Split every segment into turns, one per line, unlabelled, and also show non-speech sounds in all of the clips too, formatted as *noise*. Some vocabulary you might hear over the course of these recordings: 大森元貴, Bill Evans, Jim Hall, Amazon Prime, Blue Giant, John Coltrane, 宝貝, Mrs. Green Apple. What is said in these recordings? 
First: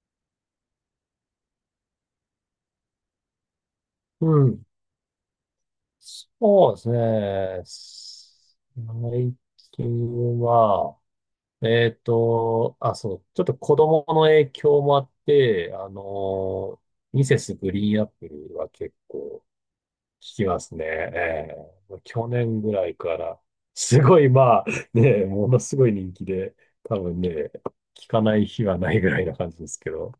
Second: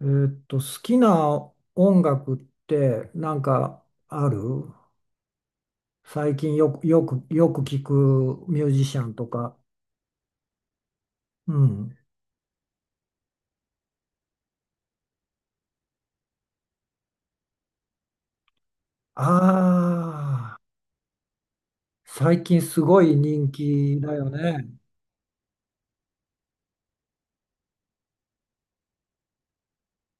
好きな音楽ってなんか
う
ある？
ん。
最近よ
そう
く、よく、よく
で
聞
すね。
くミュージシャンと
最
か。
近は、
うん。
あ、そう、ちょっと子供の影響もあって、ミセスグリーンアップルは結構聞き
ああ、
ますね。ええ、去
最近
年ぐ
す
らい
ご
か
い
ら、
人気
す
だ
ごい、
よ
まあ、
ね。
ね、ものすごい人気で、多分ね、聞かない日はないぐらいな感じですけど、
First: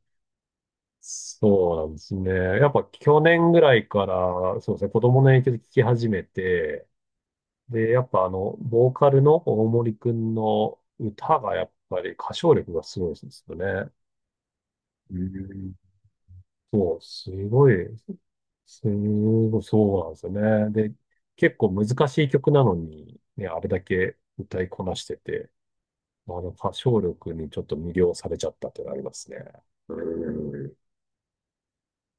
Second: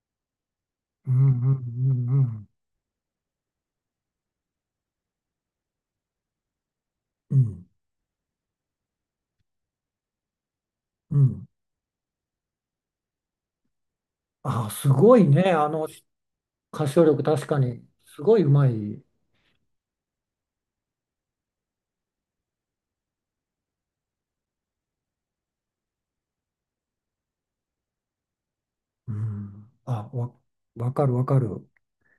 うんうん
そうなん
う
です
んう
ね。
ん。
やっぱ去年ぐらいから、そうですね、子供の影響で聞き始めて、
うん
で、やっぱボーカルの大森くんの
う
歌
ん。
がやっぱり歌唱力がすごいですよね。
ああ、すご
う
いね。あ
ん。
の歌
そう、
唱力
す
確か
ごい、
にすごいうま
す
い。
ごい、そうなんですよね。で、結構難しい曲なのに、ね、あれだけ歌いこなしてて、あの歌唱力にちょっと魅了されちゃったっていうのがあり
う
ますね。
ん。あ、
うん。
わかるわかる。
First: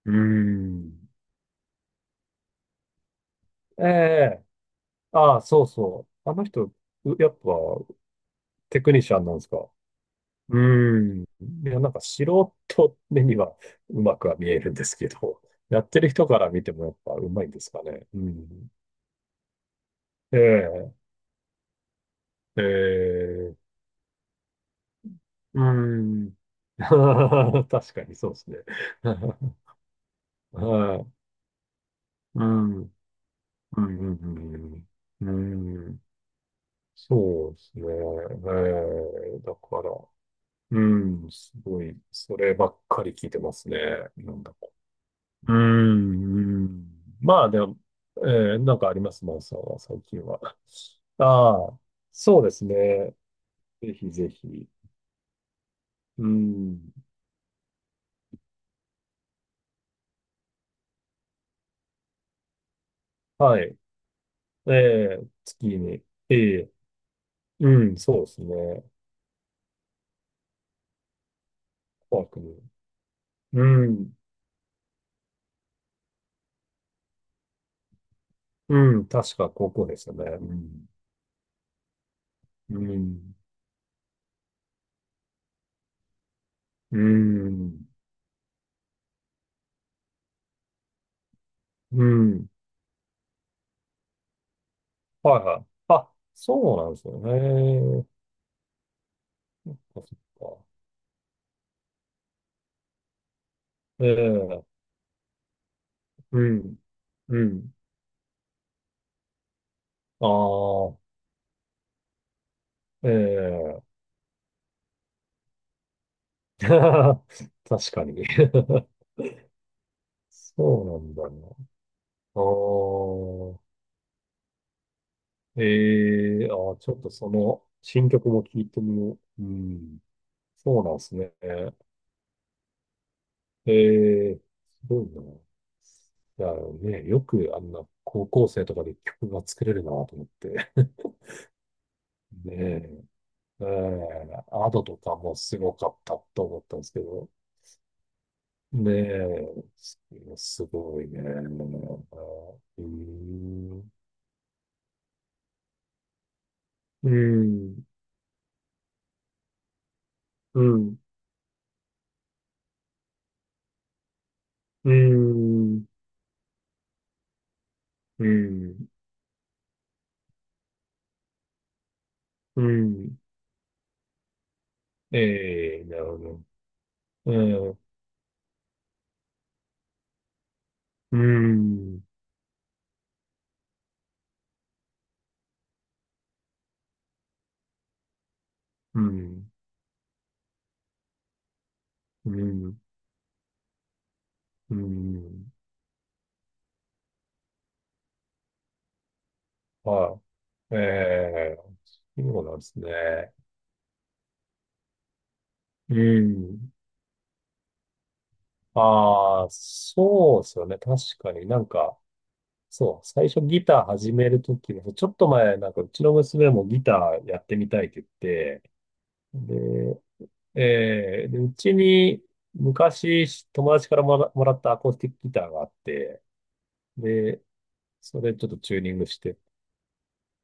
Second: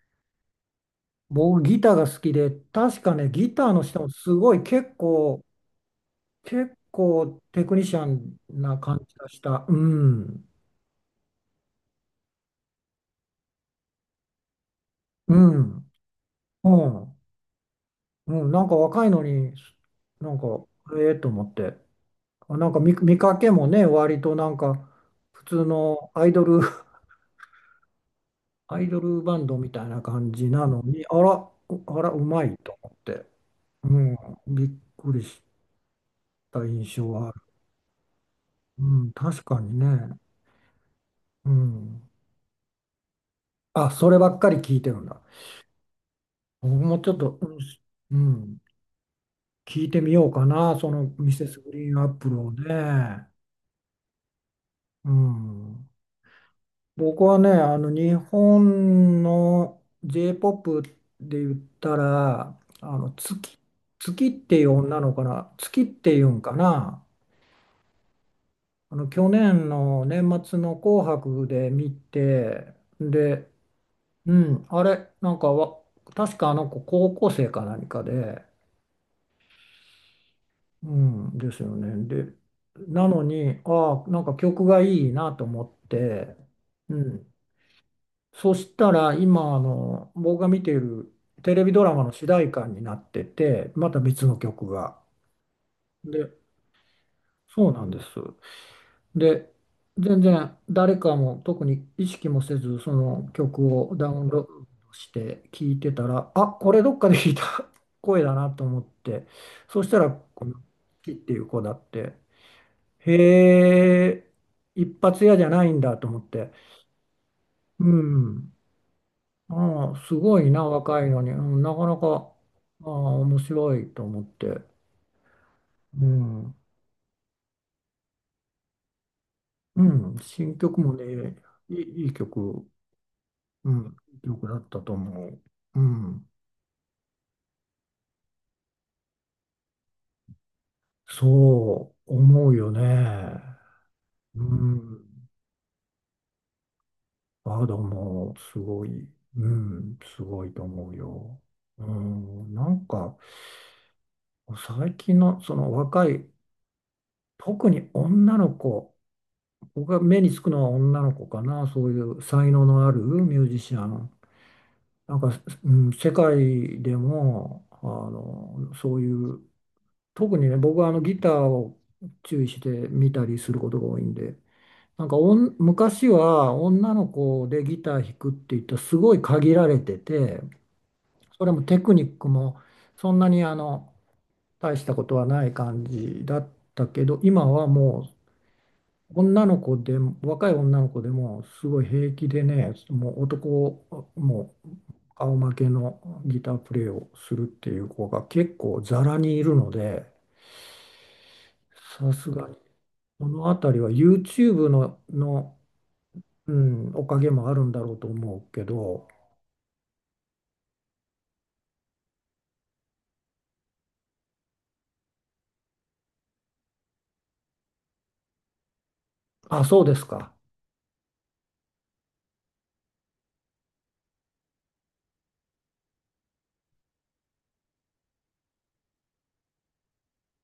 うん。
僕ギターが好きで、確かね、ギターの
え
人もす
え。
ごい結
ああ、
構
そうそう。あの人、
結
やっ
構
ぱ
テクニシャンな
テク
感
ニシ
じ
ャン
が
なん
し
ですか？
た。うん、
うーん。いや、なんか素人目にはうまくは見えるんですけ
う
ど、*laughs* やっ
ん、
てる人から見ても
う
やっぱ
ん、
うまいんですかね。う
うん、なん
ん。
か若いのに、な
え
んか、
え、
ええと思って。あ
え
なんか見かけ
え、
もね、割となんか、普
う
通のアイ
ん。
ドル、*laughs*
*laughs* 確かにそうですね。
アイドルバンド
*laughs*
みたいな感じなの
は
に、あ
い。
ら、あら、うま
う
い
ん。
と
う
思
ん、
って。
う
うん、びっ
ん、
くり
う
し
ん。うん。
た印象はある。
そうですね。
うん、
ええ、
確
だ
かに
から。
ね。
うん、
う
すごい、
ん。
そればっかり聞いてますね。
あ、それば
な
っ
ん
か
だか。
り聞いてるんだ。
うん、う
僕
ん。
もちょっと、
ま
う
あ
ん、
でも、
う
え
ん
なんかあります、マンさんは、
聞い
最
てみ
近
よう
は？
かな、その
*laughs*
ミセス
あ
グ
あ、
リーンアップル
そう
を
ですね。
ね。
ぜひぜひ。
うん、
うん、
僕はね、あの日本の J-POP で言ったら、あの月、
はい。
月っていう
え
女の
え、
子かな、
月
月っ
に。
ていう
え
んか
え、
な、
うん、そうですね。
あの去年の年末の「紅白」で見
紅白に。
て、で、
うん、
うん、あれ、なんか確かあの子高校生か何かで。
うん、確か高校でしたね。うん、
うん、ですよね。で、
う
なの
ん、
に、ああ、なんか曲がいいなと思って、う
う
ん。
ん、
そしたら、今、僕が見ているテレビドラマ
う
の主題
ん。
歌になってて、また別の曲が。
はいはい。あ、
で、
そうなんですよ
そうなんです。
ね。
で、
そっかそ
全然
っか。
誰かも特に意識もせず、その曲を
え
ダウンロー
え、
ドして聴いてたら、
う
あ、こ
ん、
れどっかで聞いた
うん。
声だなと思って、そしたら、
あ
この
あ、
キっていう子だって。
ええ。
へえ、一発屋じゃないんだと思って。
*laughs*
う
確かに。
ん。ああ、す
*laughs*
ごいな、
そうな
若い
ん
の
だ
に。う
な。
ん、なかなか、
あ
ああ、面白
あ、
いと思って。う
ええ、
ん。
ちょっとその新曲も聞いてみよう。う
う
ん。
ん、新
そ
曲
う
も
なんですね。
ね、いい曲、うん、いい
ええ、す
曲だったと
ごいな。
思う。うん。
いやね、よくあんな高校生とかで曲が作れるなと思って。
そう思うよ
ね
ね。
え、え
う
え、アドとか
ん。
もすごかったと思ったんですけど。
バードもすご
ね
い、う
え、
ん、すごいと
す
思う
ごいね。
よ。う
う
ん、なんか、
ん、
最近のその若い
う
特
ん、
に女の子、僕が目につく
う
のは
ん、
女の子かな、そういう才能のあるミュージシャン。
う
なんか、う
ん、
ん、世界でも、
うん、
そういう、特にね、僕はあのギターを注意し
う
て見
ん。
たりすることが多いんで、なんか
ええ、なる
昔
ほど。
は女の子で
うん、
ギター弾くって言ったらすごい限られてて、
う
それもテク
ん、
ニックもそんなに大したことはない感じだったけど、今はもう女の子でも、若い女の子でも、すごい平気
う
でね、
ん、
もう
う
顔
ん、
負けのギタープレイをするっていう子が結構ざらにいるので、
はい。ええ、
さす
そう
が
な
に、
んです
こ
ね。
の辺りは YouTube の、
う
う
ん。
ん、おかげもあるんだろうと思うけど、
ああ、そうですよね。確かになんか、そう、最初ギター始めるときも、ちょっと前、なんかうちの娘もギターやってみたいって言って、
あ、そうで
で、
すか。
で、うちに昔友達からもらったアコースティックギターがあって、で、それちょっとチューニングして聴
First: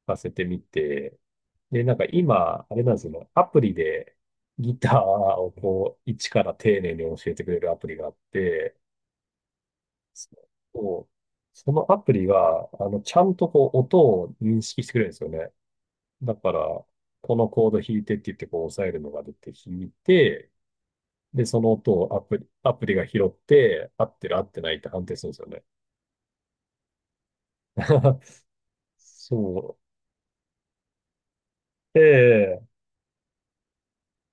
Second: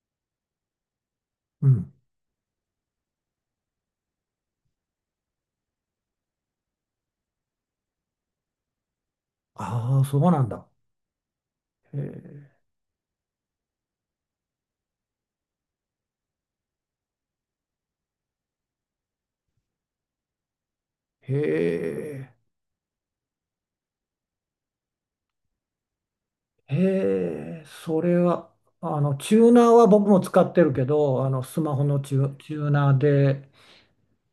かせてみて、
う
で、
ん。
なんか今、あれなんですよね、アプリでギターをこう、一から丁寧に教えてくれるアプリがあって、
ああ、そうなんだ。
そう、その
へ
アプリ
え。
が、ちゃんとこう、音を認識してくれるんですよね。だから、このコード弾いてって言って、こう押さえるのが出て弾いて、
へ
で、その音を
え。
アプリが拾って、合ってる合ってないって判定するんですよね。
へえ、それ
*laughs*
は、チューナー
そ
は僕も使ってるけど、スマホ
う。
のチ
ええ、
ューナーで、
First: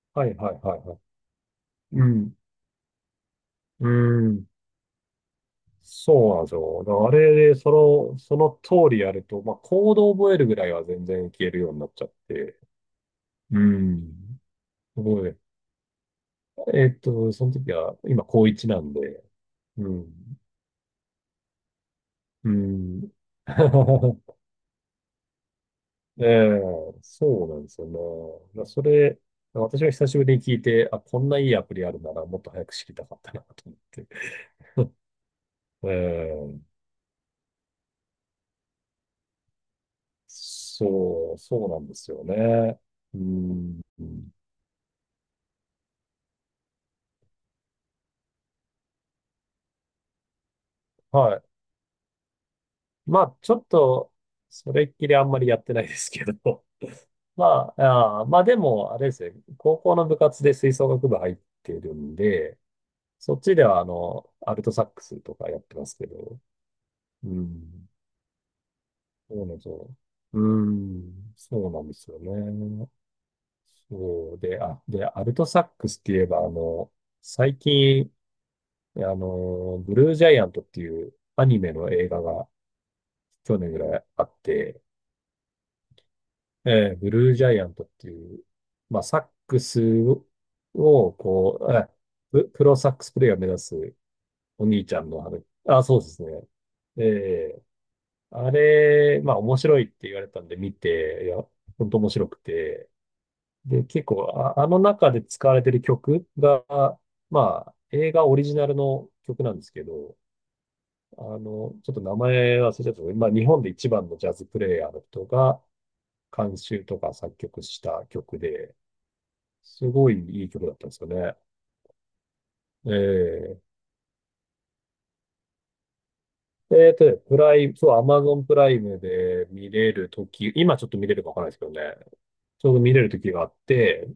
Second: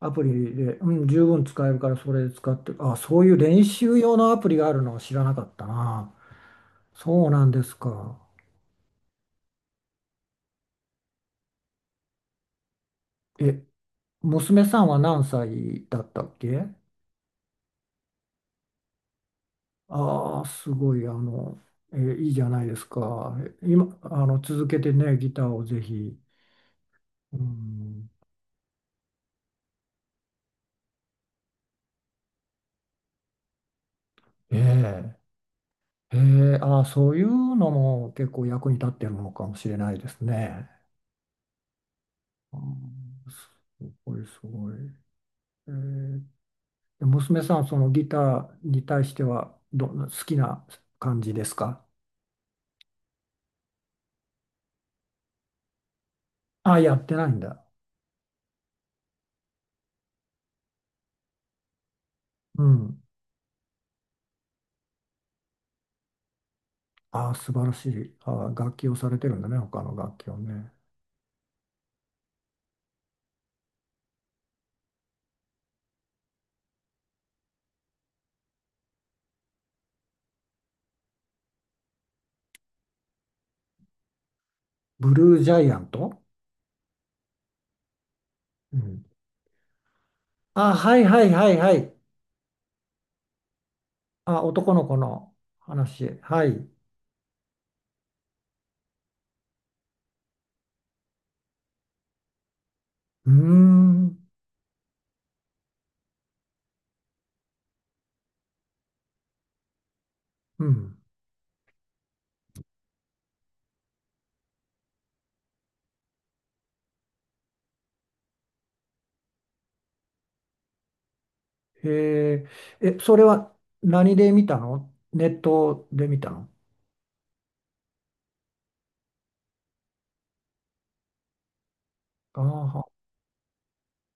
アプ
はいは
リ
い
で、
はい
う
はい。
ん、十分使えるから
う
それ
ん。
使ってる。あ、そういう練
う
習用のア
ん。
プリがあるのは知らなかったな。
そうなんですよ。だからあ
そうな
れ
ん
で、
ですか。
その通りやると、まあ、コードを覚えるぐらいは全然消えるようになっちゃって。う
え、
ん。
娘さんは
す
何
ごい。
歳だったっけ？
その時は、今、高一なんで。うん。
ああー、すごい、いいじゃ
う
ないです
ん。
か。今、
*laughs*
続けてね、ギターをぜひ。
ええ、
う
そうなんですよ
ん、
ね。まあそれ、私が久しぶりに聞いて、あ、こんないいアプリあるならもっと早く知りたかったなと思って。
ええ
*laughs* え
へ
え、
え、ああ、そういうのも結構役に立ってるのかもしれないですね。
そうなんですよ
う
ね。う
んす
ん、
ごい、すごい。えーで娘さん、そのギターに対してはどんな、好きな感じ
はい。
ですか？
まあ、ちょっと、それっきりあんまりやってないですけど、
あやってない
*laughs*
んだ。
まあ、まあでも、あれですね、高校の部活で吹奏楽部入ってるんで、
うん。
そっちでは、アルトサックスとかやってますけど、う
あ素晴らし
ん。
い。あ楽器をされて
そ
るん
う
だ
な
ね、
んです
他
よ。
の楽器を
うー
ね。
ん、そうなんですよね。そうで、アルトサックスって言えば、最近、ブルージャイアントっていうアニメの映画が去年ぐらいあって、
ブルージャイアント。
ブルージャイアントっていう、
う
まあ、
ん。
サックス
あはい
を、
はいはい
こ
は
う、
い。
プロサックスプレイヤーを目指す
ああ、
お
男の
兄ち
子
ゃんの
の
話、あ、そうで
話。
すね。
はい。う
えーあれ、まあ面白いって言われたんで見て、いや、本当面白くて、
ー
で、結
ん。
構、あの中で使われてる曲が、まあ、映画オリジナルの曲なんですけど、
うん。
ちょっと名前忘れちゃったんですけど、まあ、日本で一番のジャズプレイヤーの人が監修とか作曲した曲で、すごいいい曲だったんですよね。
へえ、え、それは
え
何で見たの？ネットで見たの？
プライム、そう、アマゾンプライムで見れるとき、今ちょっと見れるかわからないですけどね、
あ
ちょうど
あ、
見れるときがあって、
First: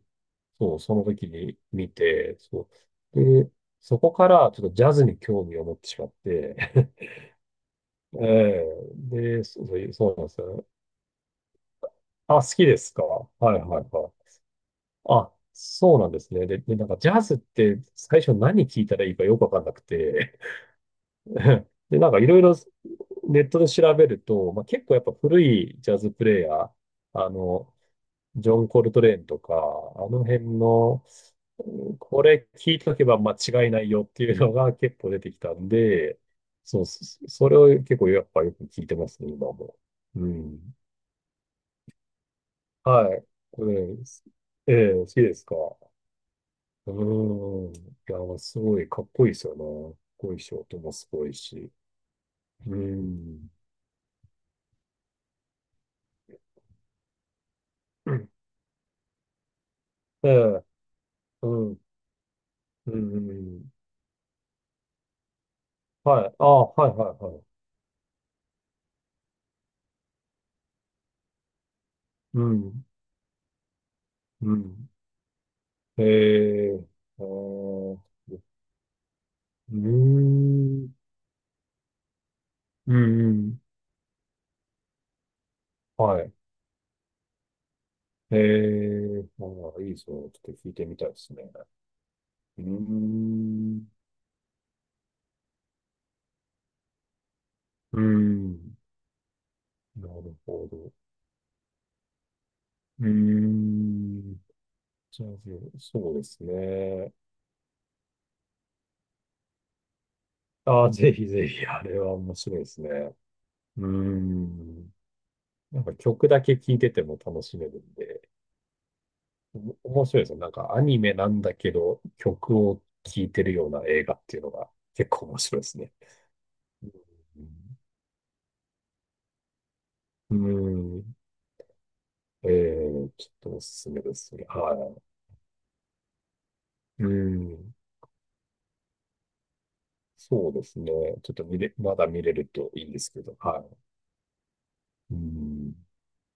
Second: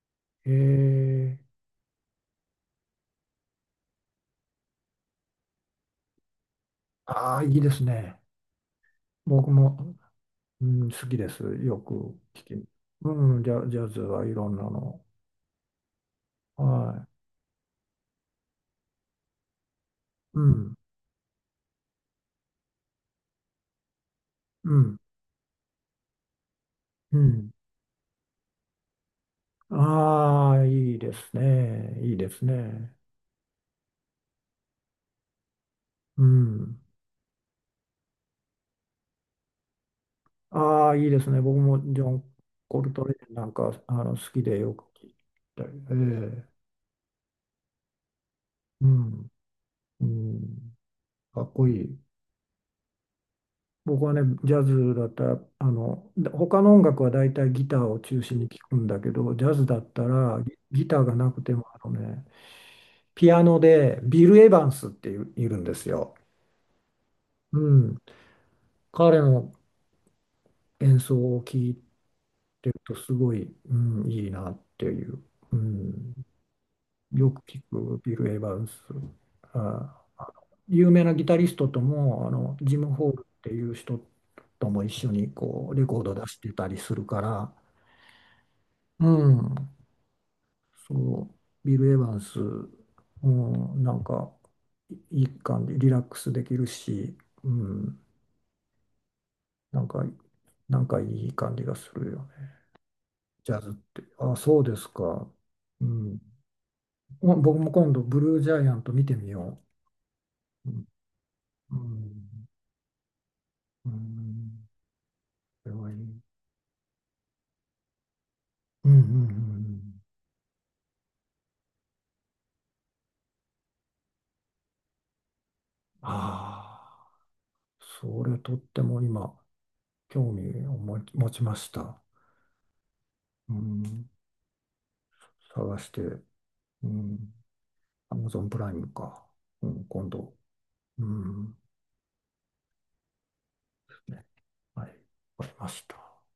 へ
そう、その時
え、
に見て、そう。で、そこからちょっとジャズに興味を持ってしまって、
ああ、いいですね。
*laughs* ええ、で、
僕も、
そうなんですよね。
うん、好きです。よく
あ、
聞
好き
き。
ですか？は
うん、
い
ジ
はい
ャズ
はい。
はいろんなの。
あ、そうなんですね。
は
で、なんかジャ
い。
ズって最初何聞いたらいいかよくわかんなくて、
うん、
*laughs* で、なんかいろいろネットで調べると、まあ、
う
結構
ん、
やっぱ古いジャズプレイヤー、
う
あ
ん。
の、ジョン・コルトレーンとか、あの辺
ああ、いい
の、う
ですね。
ん、
いい
こ
です
れ聞いと
ね。
けば間違いないよっていうのが結構出てきたんで、
うん。
そう、それを結構やっぱよく聞いてますね、今も。うん。
ああ、いいですね。僕もジョン・コルトレ
はい。
ーンなん
こ
か、
れ、
好きで
え
よく
え好
聞
き
い
ですか？
たり。
う
ええ、
ーん。いや、すご
う
いかっこ
ん、
いいですよね。かっ
う
こいいし、
ん、
音もすごい
かっこ
し。
いい。
うーん。
僕はね、ジャズだったら、で他の音楽は大体ギターを
う
中
ん、
心に聴くんだけど、ジャズだった
え
ら
え、
ギターがなくても、
う
あ
ん、
のね、
うん、う
ピアノ
ん。
でビル・エヴァンスっていう、いるんですよ。
はい。ああ、はい、はい、はい。
うん。彼の演奏を聴い
う
てる
ん、
とすごい、うん、いい
う
なって
ん。
いう。うん。
えーあ
よく聴くビ
ー
ル・エヴァンス。あ、
う
あの
ーん、
有名なギタリストとも、ジム・
う
ホー
ん
ル
う
って
ん、
いう人とも一緒にこうレコード
は
出
い。
してたりするから、
え
う
ー
ん、
あいいですね。ちょっと聞いてみたいで
そ
すね。
う、ビル・エヴァンス、
うー
うん、
ん、
なんか、いいい感じ、リラックスできるし、うん、
うん、
なん
な
か、
るほ
なん
ど。
かいい感じがするよね、
うー
ジャズって。あ、
ん、
そうです
じ
か。
ゃあ、
う
そう
ん、
ですね。
ま僕も今度、ブルージャイアント見てみよう。う
あ
ん、
あ、ぜひぜひ、
う
あれは面
ん、
白いですね。うー
うん
ん、
それ
なん
はい
か
い。
曲だけ聴いてても楽しめるんで。
うん、うん、うん。
面白いですね。なんかアニメなんだけど、曲を聴いてるような映画っていうのが結構面白いですね。
ああ、それとっても今、興
う
味を
ん。う
持ち
ん。
持ちました。
ちょっ
う
とおすすめ
ん、
ですね。は
探して。う
い。う
ん
ん。
アマゾンプライムか。うん、今度。
そうですね。
う
ちょっと
ん。
まだ見れるといいんですけど。は
ねはい。
い。う
わかりま
ん。
した。